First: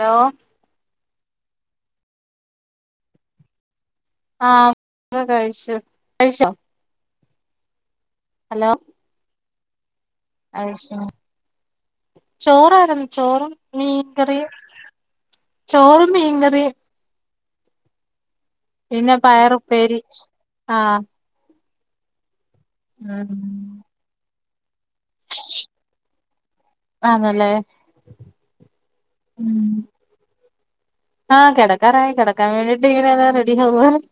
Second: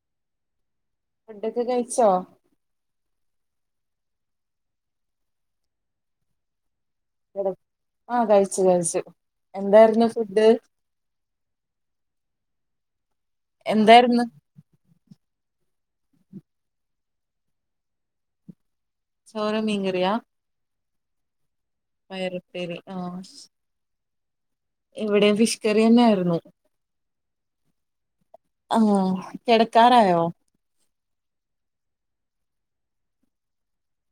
Law ഫുഡൊക്കെ കഴിച്ചോ ആഹ് കഴിച്ചു കഴിച്ചോ ആഹ് കഴിച്ചു കഴിച്ചു എന്തായിരുന്നു ഫുഡ് അയ്ശ ചോറായിരുന്നു ചോറും എന്തായിരുന്നു മീൻകറിയും ചോറും മീങ്കറിം പിന്നെ ചോറ് പയറുപ്പേരി മീൻകറിയാ ആഹ് പയറുപ്പേരി ആഹ് ഇവിടേം ഫിഷ് കറി യേന്നെ ആയിരുന്നു ആണ് അല്ലേ ആനോ കെടക്കാറായോ ആ കെടക്കാറായി കെടക്കാൻ വേണ്ടിട്ടി ഇങ്ങനെ റെഡി ആവുവായിരുന്നു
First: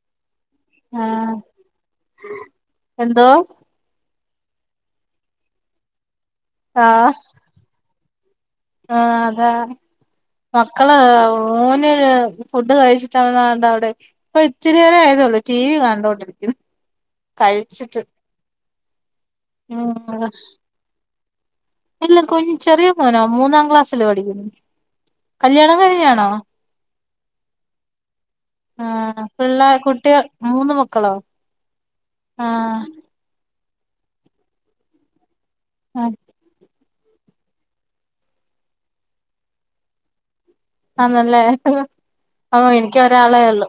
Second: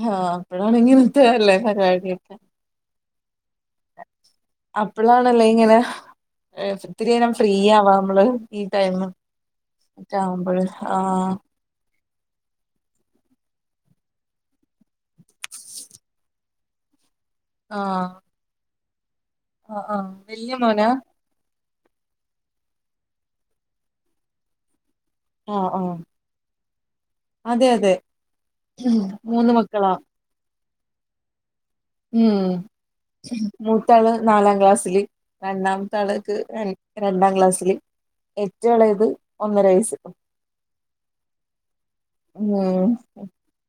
ആഹ് അപ്പഴാണെങ്കി ഇത്തെ ആഹ് [unintelligible] ല്ലേ പരിപാടി എന്തോ അപ്പളാണല്ലേ ഇങ്ങനെ ആഹ് ഇത്തിരി നേരം ഫ്രീ ആവാ നമ്മള് ഈ ടൈമ് ആഹ് അതാ ആവുമ്പോഴ് മക്കള് ആഹ് മോന് ഫുഡ് കഴിച്ചിട്ട് അവൻ ദാണ്ടേ അവിടെ- ഇപ്പൊ ഇച്ചിരി നേരാവായതേയുള്ളൂ ടി വി കണ്ടോണ്ടിരിക്കുണു കഴിച്ചിട്ട് ആഹ് ആഹ് വല്യ മോനാ അല്ല കൊൻ ചെറിയ മോനോ മൂന്നാം ക്ലാസ്സില് പഠിക്കുന്നു ആഹ് കല്യാണം ആഹ് കഴിഞ്ഞാണോ അതെ അതെ ആ മൂന്ന് പിള്ളേ മക്കളാ കുട്ടികൾ മൂന്ന് മക്കളോ ഉം ആഹ് മൂത്താള് നാലാം ക്ലാസ്സില് രണ്ടാമത്തെ ആഹ് ആള്ക്ക് - രണ്ടാം ക്ലാസ്സില് ഏറ്റവുംഇളയത് ഒന്നര വയസ് ആന് അല്ലേ ഓ ഉം എനിക്ക് ഒരാളേ ഒള്ളു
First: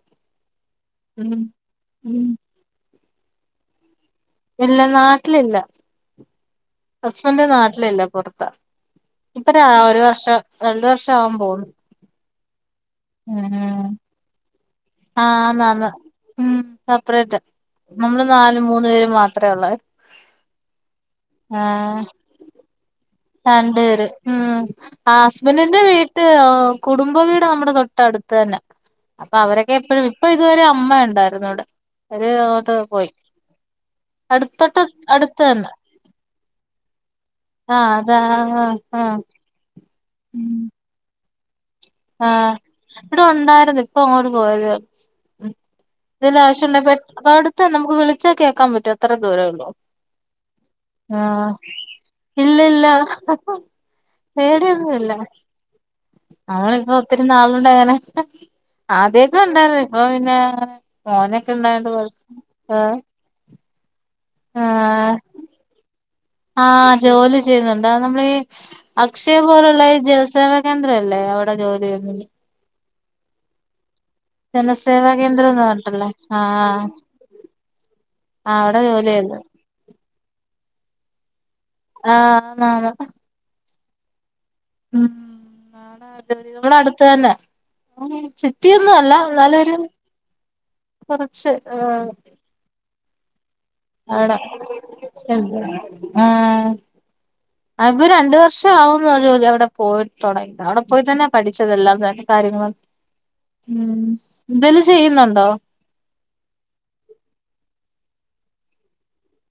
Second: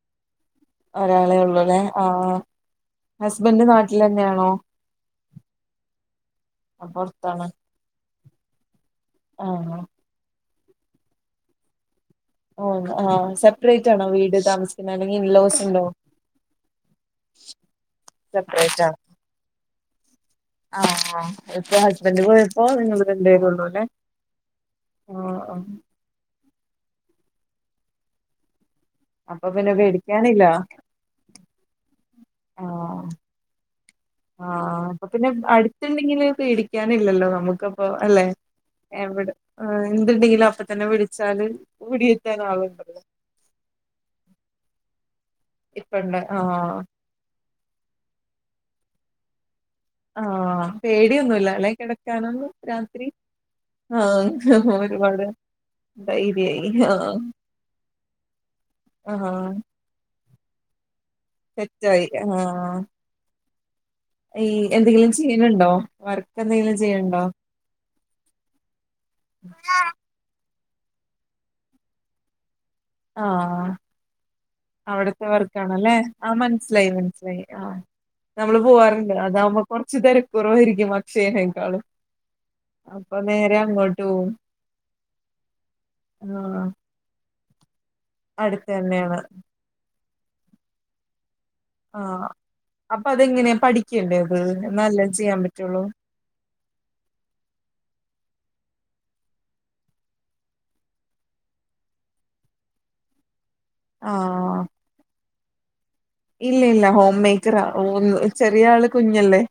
ഒരാളെള്ളൂ അല്ലേ ആ ഹസ്ബൻഡ് നാട്ടിൽ തന്നെയാ ഇല്ല നാട്ടിലില്ല ഹസ്ബൻഡ് പൊറത്താണ് നാട്ടിലില്ല പൊറത്ത ഇപ്പൊ ആഹ് ഒരു വർഷം രണ്ടു വർഷം ആകാൻ പോകുന്നു ഓഹ് ഉം സെപ്പറേറ്റ് ആണോ വീട് താമസിക്കുന്ന അല്ലെങ്കിൽ ആഹ് ഇൻലോസ് ഉണ്ടോ ആന്നാന്ന് ഉം സപ്പറേറ്റാ നമ്മള് നാല് സെപ്പറേറ്റ് മൂന്ന് ആണ് പേര് മാത്രേ ഒള്ളെ ആഹ് ഇപ്പൊ ഹസ്ബന്ഡ് പോയ - ഓന് ഇന്ന് ഇവിടെണ്ട് രണ്ട്‌ പേര് ഉം ആ ആഹ് ഹസ്ബന്റിന്റെ വീട്ട- മറ്റേ കുടുംബവീട് നമ്മുടെ തൊട്ടടുത്ത് തന്നെ അപ്പൊ പിന്നെ അവരൊക്കെ എപ്പഴും ഇപ്പൊ പേടിക്കാനില്ല ഇതുവരെ അമ്മ ഉണ്ടായിരുന്നു അവിടെ അവര് അങ്ങോട്ട് ആഹ് പോയി അടുത്തട്ട് പിന്നെ അടുത്ത തന്നെ അമ്മ ഇണ്ടെങ്കിലും പേടിക്കാൻ ഇല്ലല്ലോ നമുക്ക് അപ്പൊ ആഹ് അതാ അല്ലെ ആഹ് ആഹ് എവിടെ ആ എന്തുണ്ടെങ്കിലും അപ്പ തന്നെ വിളിച്ചാല് ഓടിയെത്താന് ആഹ് ആളുണ്ട് ഇവിടെ ഒണ്ടായിരുന്നു ഇപ്പ അങ്ങോട്ട് പോയത് ഇപ്പണ്ട് എന്തേലും ആഹ് ആവിശ്യംയുണ്ടെങ്കിൽ പോയി - അത് അടുത്ത നമുക്ക് വിളിച്ചാൽ കേക്കാൻ പറ്റോ അത്ര ദൂരേ ഉള്ളോ ആഹ് ആഹ് പേടിയൊന്നുല്ല അല്ലെ കിടക്കാനൊന്നും ഇല്ല ഇല്ല രാത്രി പേടി ഒന്നു ഇല്ല ന്ത ഇ [unintelligible] നമ്മളിപ്പോ ഒത്തിരി നാളു കൊണ്ടങ്ങനെ ആഹ് ആദ്യൊക്കെ ഉണ്ടായിരുന്നു ഇപ്പൊ പിന്നെ- മോനൊക്കെ ഉണ്ടായൊണ്ട് സെറ്റായി ആഹ് ഏ ഈ എന്തെങ്കിലും ചെയ്യണണ്ടോ വർക്ക് എന്തെങ്കിലും ആഹ് ചെയ്യണണ്ടോ ജോലി ചെയ്യുന്നുണ്ട് അത് നമ്മളീ അക്ഷയ പോലുള്ള ഈ ജലസേവ കേന്ദ്രയല്ലേ അവിടെ ജോലി ചെയ്യുന്നത് ആഹ് ജനസേവാ അവിടത്തെ കേന്ദ്രംന്ന് വർക്കാണല്ലേ പറഞ്ഞിട്ടല്ലേ ആ ആഹ് മനസിലായി മനസിലായി ആഹ് നമ്മള് അവിടെ ജോലി പോവാറുണ്ട് ചെയ്തു അതാകുമ്പോ കൊറച്ച് പേര് കൊറവായിരിക്കും അക്ഷയനേക്കാളും ആഹ് ആന് ആന് നേരെ അങ്ങോട്ടും പോകും ഉം നട [unintelligible] ആഹ് നമ്മള അടുത്ത തന്നെ ഉ അടുത്ത് ചിറ്റി [unintelligible] യൊന്നും അല്ല തന്നെയാണ് എന്നാലൊരു കുറച്ച് ആ ആഹ് അപ്പൊ അതെങ്ങനെയാ പഠിക്കണ്ടേ അവിടെ അത് എന്നാലല്ലേ ചെയ്യാൻ പറ്റുള്ളൂ ആഹ് ആ ഇപ്പോ രണ്ടു വർഷം ആവുന്നു അവിടെ രണ്ട്പോയി തൊടങ അവിടെ പോയി തന്നെ പഠിച്ചതെല്ലാം തന്നെ കാര്യങ്ങളും ഉം ആഹ് എന്തങ്കിലുംചെയ്യുന്നുണ്ടോ ഇല്ല ഇല്ല ഹോം മേറ്ററാ ചെറിയ ആള് കുഞ്ഞല്ലേ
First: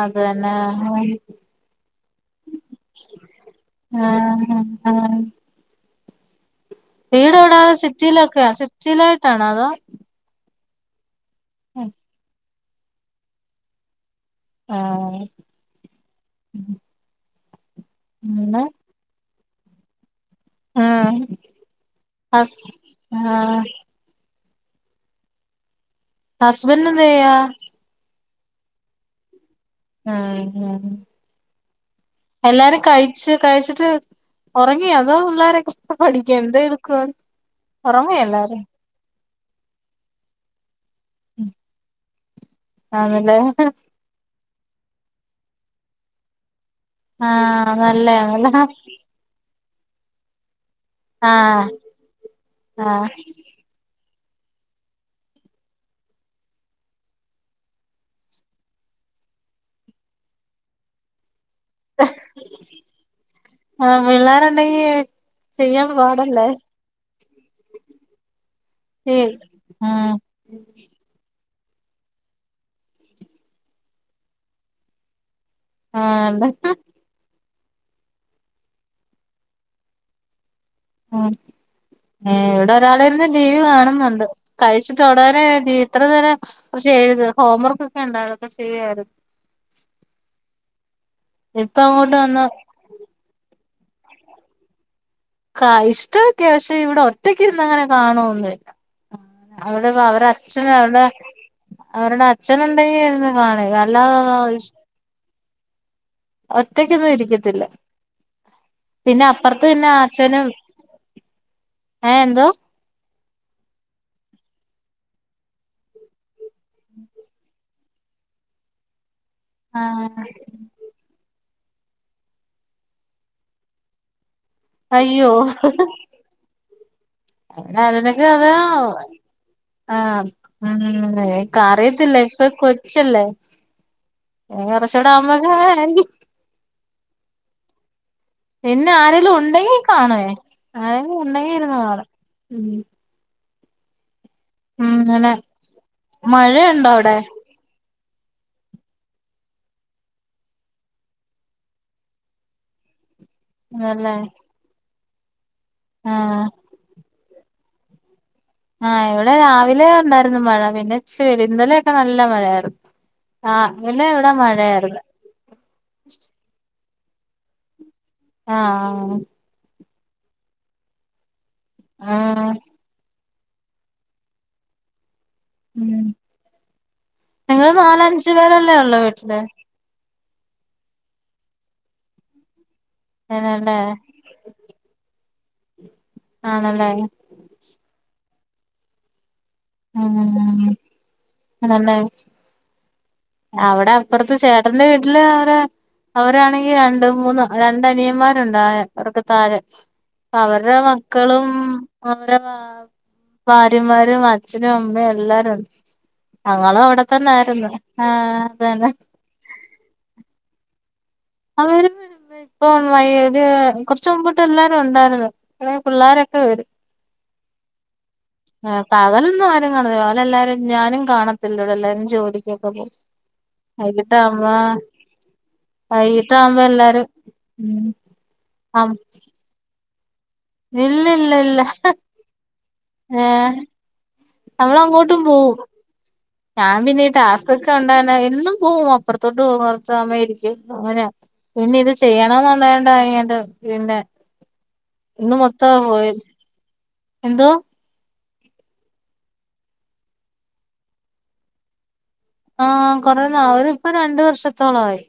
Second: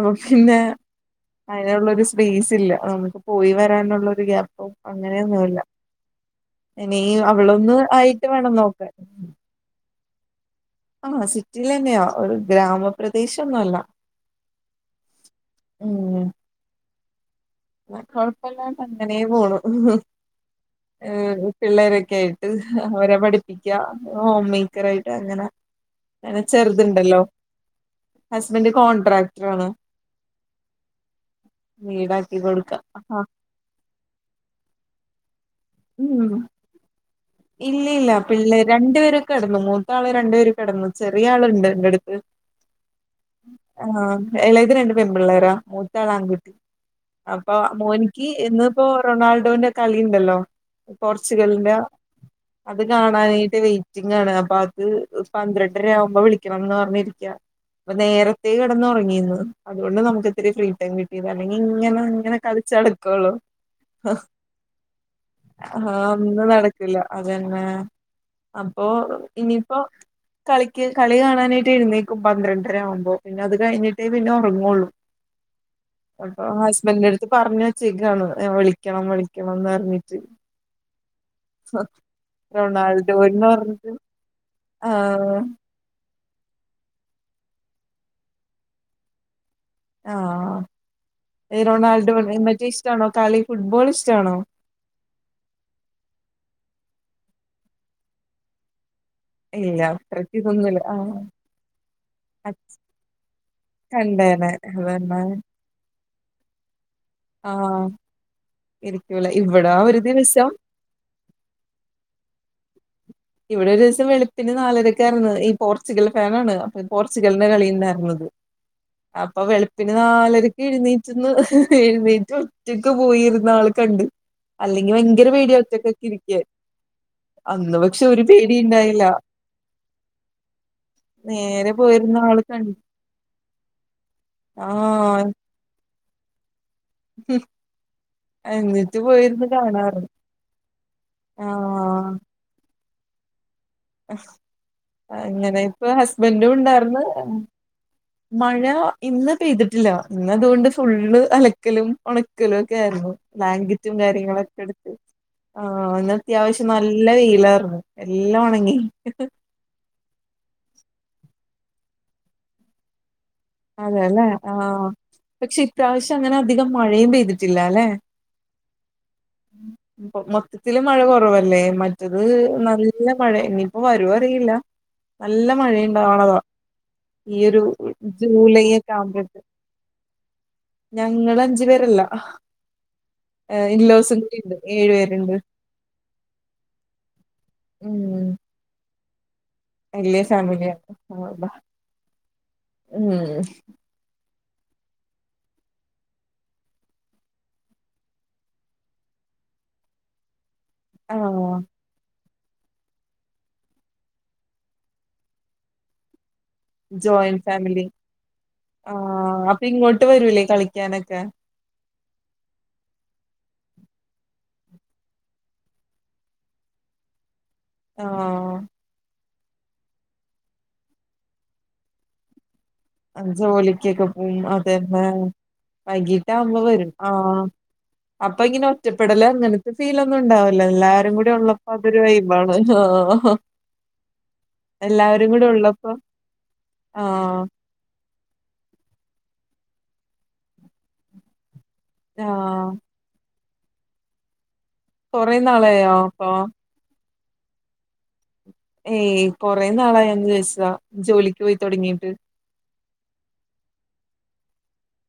അതെന്നെ [unintelligible] അതിനുള്ള ഒരു സ്പേസ് ഇല്ല നമുക്ക് പോയി വരാനുള്ള ഒരു ആഹ് ഗ്യാപ്പും അങ്ങനെയൊന്നുമല്ല വീറെ എവിടെയാ ആയിട്ട് സിറ്റിയിലൊക്കെയാ വേണം നോക്കാൻ സിറ്റിയിലായിട്ടാണോ അതോ ആഹ് സിറ്റിയിലന്നെയാ ഒരു ഗ്രാമപ്രദേശൊന്നും അല്ല ആഹ് ഉം പിന്നെ കൊഴപ്പല്ലാട്ട് അങ്ങനെ പോണു ആഹ് ഏർ പിള്ളേരൊക്കെ ആയിട്ട് ഹസ് അവരെ ആഹ് പഠിപ്പിക്കാ ഹോം മേക്കർ ആയിട്ട് അങ്ങനെ അങ്ങനെ ഹസ്ബൻഡ് എന്ത് ചെറുതുണ്ടല്ലോ ചെയ്യാ ഹസ്ബൻന്റ് കോൺട്രാക്ടർ ആണ് ആഹ് [unintelligible] വീടെക്ക് എല്ലാരും കഴിച്ചു കഴിച്ചിട്ട് ഉറങ്ങി അതോ പിള്ളേരൊക്ക സ്ക്കൂ പഠിക്ക എന്താ എടുക്കുവാ ഒറങ്ങുവാ എല്ലാരും ഇല്ലില്ലപിള്ളരണ്ടു പേരൊക്കെ കിടന്നുമൂത്ത ആള് രണ്ടു പേരും കെടന്നു ചെറിയ ആളുണ്ട് എന്റെ അടുത്ത് ആണല്ലേ ആഹ് ഏളേത് രണ്ട് പെൺ പിള്ളേരാ മൂത്ത ആള് ആൺകുട്ടി അപ്പൊ ആഹ് മോനിക്ക് നല്ലയാണല്ലോ ഇന്നിപ്പോ റൊണാൾഡോന്റെ കളിുണ്ടല്ലോ ആഹ് പോർച്ചുഗലിന്റെ അത് ആഹ് കാണാനായിട്ട് വെയ്റ്റ്- ഇന്നാണ് അപ്പൊ അത് പന്ത്രണ്ടര ആവുമ്പോ വിളിക്കണംന്ന് പറഞ്ഞിരിക്കാ അപ്പ നേരത്തെകെടന്നുറങ്ങിന്ന് അതുകൊണ്ട് നമുക്ക് ഇത്തിരി ഫ്രീടൈം കിട്ടി ഇതല്ലെങ്കി ഇങ്ങനെ ഇങ്ങനെ കളിച്ചടുക്കുള്ളോ പിള്ളേര് ഉണ്ടങ്ങി - ആഹ് ഒന്ന് നടക് ല്ല അതന്നെ അപ്പൊ ഇനിപ്പോ ഉം ആഹ് കളിക്ക് കളി കാണാനായിട്ട് എഴുന്നേക്കും പന്ത്രണ്ടര ആവുമ്പോ പിന്നെ അത് കഴിഞ്ഞിട്ടേ പിന്നെ ഉറങ്ങുള്ളൂ [inaudible] അപ്പൊ ആഹ് ഹസ്ബന്റിന്റെ അടുത്ത് പറഞ്ഞു വെച്ചേക്കാ വിളിക്കണം വിളിക്കണംന്ന് പറിഞ്ഞിട്ട് ഉം ഏഹ് ഇവിടെ ഒരാളിരുന്ന് ടി റൊണാൾഡോന്ന് വി പറഞ്ഞിട്ട് കാണുന്നുണ്ട് കഴിച്ചിട്ട് ആഹ് ഉടനെ ടി വി ഇത്ര നേരം കുറച്ച് എഴുത് ഹോംവർക്ക് ഒക്കെ ഉണ്ടാര്ന്ന് ചെയ്യായിരുന്നു ഇ ഇപ്പ റൊണാൾഡോ അങ്ങോട്ട് വന്ന് നിങ്ങക്ക് ഇഷ്ടണോ കളി ഫുട്ബോൾ ഇഷ്ടണോ ക ഇഷ്ട്ടോക്കെയ പക്ഷെ ഇവിടെ ഒറ്റക്ക് ഇന്ന് അങ്ങനെ കാണൊന്നില്ല ഇല്ല അവിടെ അവരെ അത്രക്ക് ഇതൊന്നുല്ല അച്ഛനെന്താ ആഹ് അവരുടെ അച്ഛന് എന്താ ചെയ്യുന്നേ കണ്ടേനെ [unintelligible] അതന്നെ ഒറ്റക്കൊന്നും ഇരിക്കത്തില്ല ആഹ് പിന്നെ ഇരിക്കൂല അപ്പറത്ത് ഇവിടെ പിന്നെ ഒരു അച്ഛനും ദിവസം ഏഹ് എന്തോ ഇവിടെ ഒരീസം വെളുപ്പിന് നാലരക്കരുന്നു ഈ പോർച്ചുഗൽ ഫാനാണ് ഈ പോർച്ചുഗലിന്റെ കളി ഉണ്ടായിരുന്നത് അപ്പൊ ആ വെളുപ്പിന് നാലരക്ക് എഴുന്നെ റ്റ്ന്ന് എഴുന്നേറ്റ് ഒറ്റക്ക് പോയിരുന്ന് ആൾ കണ്ട് അല്ലെങ്കി ഭയങ്കര അയ്യോ പേടിയ ഒറ്റക്ക് ഒക്കെ ഇരിക്കൻ പിന്നെ അതെനെ കാണാ ആഹ് ഉം എക്ക് നേരെ അറിയത്തില്ല പോയിരുന്ന ആള് ഇപ്പൊ കണ്ട് കൊച്ചല്ലേ ആഹ് [unintelligible] ഹും പിന്നെ ആരെലും ഉണ്ടെങ്കി കാണുവേ ആരെലും ഉണ്ടെങ്കി ഇരുന്ന് കാണും ആഹ് അങ്ങനെ ഇപ്പൊ ഹസ്ബൻഡും മഴയുണ്ടോ ഉണ്ടാർന്ന് അവിടെ മഴ ഇന്ന് പെയ്തിട്ടില്ല ഇന്ന് അതോണ്ട് ഫുള്ള് അലക്കലും ഒണക്കലും ഒക്കെ ആരുന്നു ബ്ലാങ്കെറ്റും നല്ല കാര്യങ്ങളൊക്കെ എടുത്ത് ആഹ് ഇന്ന് ആഹ് അത്യാവശ്യം ന- ല്ല വെയിലാർന്നു എല്ലാം ഉണ- ആഹ് ഇവിടെ രാവിലെ ഉണ്ടായിരുന്നു മഴ പിന്നെ ഇച്ചി വെയിൽ ഇന്നലെ ഒക്കെ നല്ല മഴയാരുന്നു ആഹ് ഇന്നലെ അതെല്ലേ ഇവിടാ ആഹ് മഴയർന്ന് പക്ഷെ ഇപ്രാവശ്യം അങ്ങനെ അധികം മഴയും പെയ്തിട്ടില്ലല്ലേ. ആഹ് ആഹ് [unintelligible] മൊത്തത്തില് മഴ കൊറവല്ലേ മറ്റത് ആഹ് നൽ ല്ല മഴ ഇനിയിപ്പോ വരോ അറിയില്ല. നല്ല ഉം മഴയുണ്ടവ്ണതാ ഈ ഒരു നിങ്ങള് നാലഞ്ചു ജൂലൈ പേരല്ലേ ഒക്കെ ഉള്ളൂ വീട്ടില് ആവുമ്പോഴേക്ക് ഞങ്ങളഞ്ചു പേരല്ല ഏഹ് അതെല്ലേ ഇല്ലോസും കൂടിണ്ട് ഏഴു പേർണ്ട് ആണല്ലേ ഉം ഉം വല്ല്യ ഫാമിലിയ [unintelligible] തന്നെ ഉം അവടെ അപ്പർത്ത് ചേട്ടന്റെ വീട്ടില് ആരാ അവരണെങ്കി രണ്ട് മൂന്ന് രണ്ട് അനിയന്മാരുണ്ട് അവർക്ക് താഴെ അവർടെ മക്കളും ആഹ് അവരെ ഭാ ഭാര്യമാരും അച്ഛനും അമ്മയും എല്ലാരുണ്ട് ഞങ്ങളും ജോയിന്റ് അവിടെത്തന്നെയായിരുന്നു. ഫാമിലി ആഹ് അപ്പ ഇങ്ങോട്ട് വരൂല്ലേ കളിക്കാനൊക്കെ ആഹ് വരും വരും ഇപ്പൊ വൈ ഒരു കൊർച്ച് മുമ്പിട്ട് എല്ലാരും ഉണ്ടായിരുന്നു. ഇളയ പിള്ളാരൊക്കെ വെരും. ആഹ് ആഹ് പകലൊന്നും ആരും കാണത്തില്ല പകൽ എല്ലാരും ഞാനും കാണത്തില്ല എല്ലാരും ജോലിക്കൊക്കെ പോവും. ആഹ് ജോലിക്കൊക്കെ പോവും അതെല്ലേ വൈകിട്ടാവുമ്പോ വൈകീട്ടാവുമ്പം വരും എല്ലാരും ആഹ് ഉം അപ്പ ഇങ്ങനെ ആ ഒറ്റപ്പെടല് അങ്ങനെ ഫീലൊന്നും ഇണ്ടാവില്ല ഇല്ല എല്ലാരും കൂടി ഇല്ല ഇല്ല ഉള്ളപ്പോ അതൊരു വൈബാണ് ആഹ് ഏഹ് നമ്മളങ്ങോട്ടും എല്ലാവരും കൂടെ പോവും ഉള്ളപ്പൊ ഞാൻ പിന്നെ ഈ ടാസ്ക്കൊക്കെ [unintelligible] എന്നും പോകും അപ്പുറത്തോട്ട് പോകും കുറച്ച് സമയം ഇരിക്കും അങ്ങന പിന്നെ ഇത് ചെയ്യണോന്ന് ആഹ് ണ്ടായൊണ്ടാ [unintelligible] പിന്നെ കൊറെ ഇന്ന് മൊത്തം നാളായോ പോയി പോ എന്തോ ഏയ് കൊറെ നാളായോന്ന് ചോദിച്ചതാ ജോലിക്ക് പോയി തൊട്ങ്ങീട്ട് ആഹ് കൊറേ നാള് ഇപ്പം രണ്ടു വർഷത്തോളായി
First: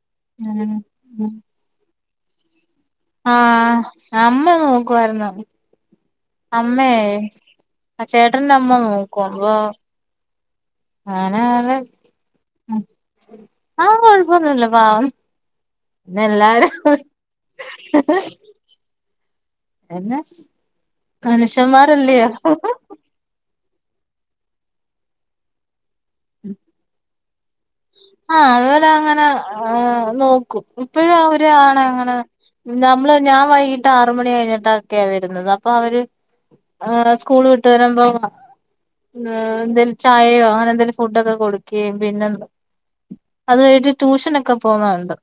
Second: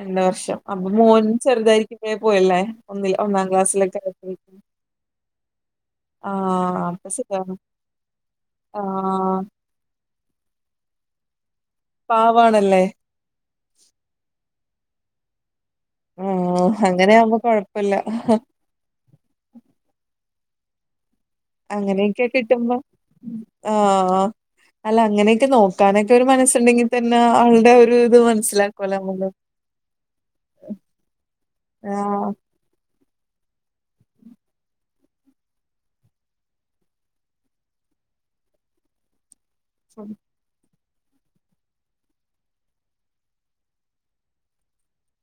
രണ്ട് വർഷം അപ്പൊ മോൻ ഉം ചെറുതായിരിക്കുമ്പയെ പോയല്ലേ ഒന്നില് ഒന്നാം ആഹ് ക്ലാസ്സിലൊക്കെ അമ്മ ആയപ്പോയേക്കും നോക്കുവായിരുന്നു ആഹ് അമ്മയെ അപ്പം സുഖാണ് ആ ചേട്ടന്റെ അമ്മ ആഹ് ആനെ [unintelligible] പാവാണല്ലേ ആഹ് കൊഴപ്പൊന്നുല്ല പാവ ഉം പിന്നെല്ലാരും അങ്ങനെ ആവുമ്പോ കൊഴപ്പല്ല എന്നെ മനുഷ്യന്മാരല്ലയോ അങ്ങനെയൊക്കെ കിട്ടുമ്പോ ആഹ് ആഹ് അല്ല അങ്ങനെയൊക്കെ നോക്കാനൊക്കെ ഒരു മനസ്സുണ്ടെങ്കിൽ തന്നെ ആളുടെ ഒര് ആഹ് അതുപോലെ അങ്ങനെ ആഹ് നോക്കും ഇപ്പഴും അവര് ആണ് അങ്ങനെ ആഹ് നമ്മള് ഞാൻ വൈകിട്ട് ആറ് മണി കഴിഞ്ഞിട്ടൊക്കെയ വരുന്നത് അപ്പൊ അവര് ആഹ് സ്കൂള് വിട്ട് വരുമ്പം ആഹ് എന്തേലും ചായയോ അങ്ങനെ എന്തേലും ഫുഡൊക്കെ കൊടുക്കുകയും പിന്നെന്തോ അത് കഴിഞ്ഞിട്ട് ട്യൂഷനൊക്കെ പോകാണ്ട്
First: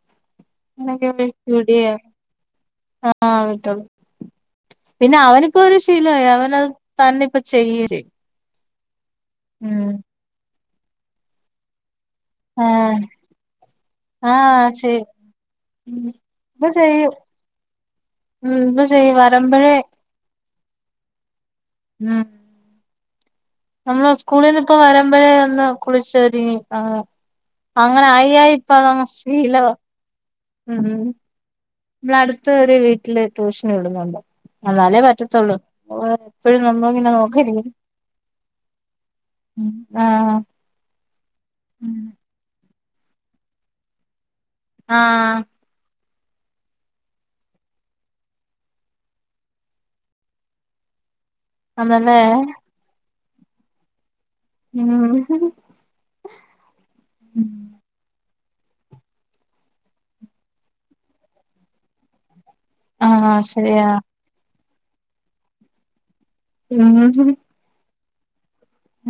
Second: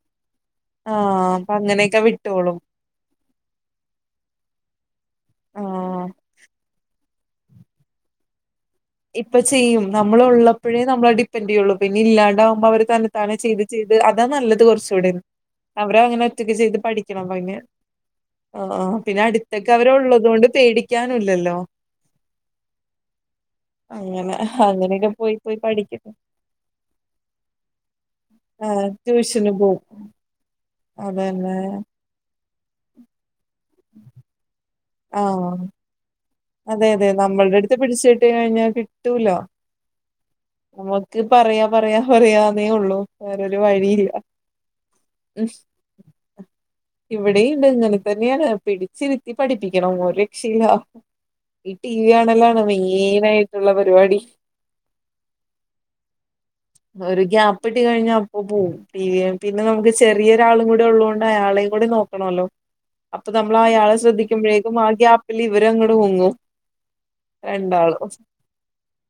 ആഹ് അപ്പൊ അങ്ങനെയൊക്കെ [unintelligible] വിട്ടോളും. ആഹ് വിട്ടോ പിന്നെ അവനിപ്പോ ഒരു ആഹ് ശീലായി അവനത് തന്നെപ്പം ചെയ്യേം ചെയ്യും ഇപ്പം ചെയ്യും ഉം നമ്മൾ ഉള്ളപ്പഴേ നമ്മളെ ഡിപ്പെെൻറ് ചെയ്യുള്ളൂ പിന്നെ ഇല്ലാ ആ ണ്ടാവുമ്പം അവര് തന്നെ താനെ ചെയ്ത് ചെയ്ത് അതാ ആ നല്ലത് ചെയ്യും കുറച്ചൂടെ ഉം അവരങ്ങനെ ഒറ്റക്ക് ഇപ്പൊ ചെയ്ത് ചെയ്യും പഠിക്കണം പിന്നെ ഉം ആഹ് ഇപ്പൊ ആഹ് ചെയ്യും പിന്നെ അടുത്തൊക്കെ വരുമ്പഴേ അവരുള്ളത് കൊണ്ട് പേടിക്കാനൂല്ലല്ലോ ഊം നമ്മള് അങ്ങനെ സ്കൂളിന്ന് ഇപ്പ അങ്ങനെയൊക്കെ വരുമ്പഴേ പോയി പോയി ഒന്ന് പഠിക്കും കുളിച്ചൊരുങ്ങി ആഹ് അങ്ങനെ ആയി ആയി ആഹ് ഇപ്പതങ്ങ് ട്യൂഷന് ശീലവാ. പോവും ഉഹൂം. അതന്നെ ഇവടെ അടുത്തൊര് വീട്ടില് ട്യൂഷൻ വിടുന്നുണ്ട്. എന്നാലേ പറ്റത്തൊള്ളൂ ആഹ് അതെ അതെ നമ്മൾടെ അടുത്ത് പിടിച്ചിട്ട് കഴിഞ്ഞാൽ കിട്ടൂലാ ആ നമ്മക്ക് പറയാ പറയാ പറയാന്നേ ഉള്ളൂ വേറൊരു വഴീല്ല ആ ഇവിടെയൂണ്ട് ഇങ്ങനെ തന്നെയാണ് പിടിച്ചിരുത്തി പഠിപ്പിക്കണം ഒരു രക്ഷയില്ല ഈ ടി വി അതല്ലേ കാണലാണ് മെയിൻ ആയിട്ടുള്ള പരിപാടി. ഉം ഹും ഒരു ഗ്യാപ്പ് കിട്ടി കഴിഞ്ഞ അപ്പം പോവും ടീ വി ണാൻ. പിന്നെ നമുക്ക് ചെറിയൊരാളും കൂടെ ഉള്ളതൊണ്ട് അയാളെയും കൂടി നോ ക്കണൊല്ലോ. അപ്പൊ ആഹ് നമ്മള് ശരിയാ അയാളെ ശ്രദ്ധിക്കുമ്പഴേക്കും ആ ഗ്യാപ്പിൽ ഇവരങ്ങട് മുങ്ങും. ഊം ഹും രണ്ടാളും.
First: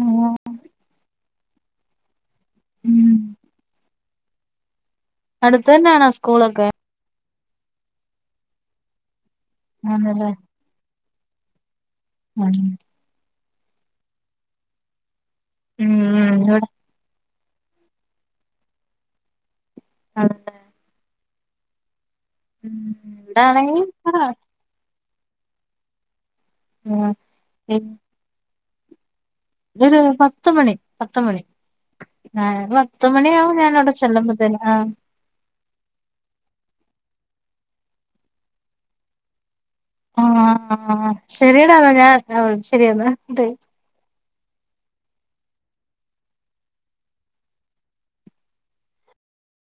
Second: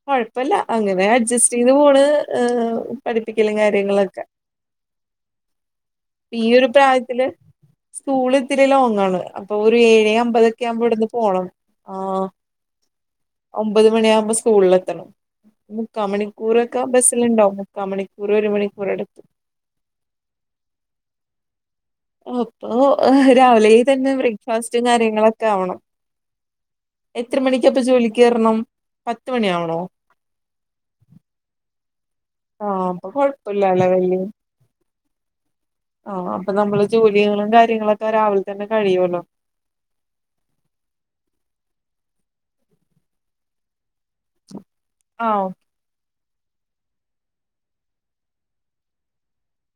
കൊഴപ്പല്ല അങ്ങനെ അഡ്ജസ്റ്റ് ചെയ്ത് പോണ്. ഏഹ് ഉം പഠിപ്പിക്കലും കാര്യങ്ങളൊക്കെ. അടുത്തന്നാണോ സ്കൂളൊക്കെ ഈയൊരു പ്രായത്തില് സ്കൂള് ഇത്തിരി ലോങ്ങാണ് അപ്പൊ ഒരു ഏഴ് ആണല്ലേ അമ്പതൊക്കെ ആവുമ്പോ ഇവടുന്ന് പോണം ആഹ് ആഹ് ഒമ്പത് മണിയാവുമ്പം സ്കൂളിലെത്തണം. ഉം മുക്കാ ഇവിടെ മണിക്കൂറൊക്കെ എടുക്കല്ണ്ടാവും. മുക്കാ മണിക്കൂറ് ഒരു മണിക്കൂർ അട് ആണല്ലേ അപ്പൊ രാവിലേ ഇവിടാണെങ്കി തന്നെ ബ്രേക്ക്ഫാസ്റ്റും കാര്യങ്ങളൊക്കെ ആവണം എത്ര മണിക്കപ്പ ജോലിക്ക് കേറണം? പത്ത് മണിയാവൊ ഒര് പത്തുമണി പത്തുമണി ഏഹ് ആ അപ്പൊ പത്തുമണിയാവും കൊഴപ്പില്ലല്ലേ ഞാനവടെ ചെല്ലുമ്പ ത്തിന് ആഹ് ആഹ് അപ്പൊ നമ്മള് ജോലികളും കാര്യങ്ങളൊക്കെ രാവിലെ തന്നെ കഴിയൂല്ലോ. ആഹ് ആഹ്. ശെരിയെടാന്നാ ഞാൻ, ആഹ് ശരിയെന്നാ [unintelligible] ആഹ് ഓഹ്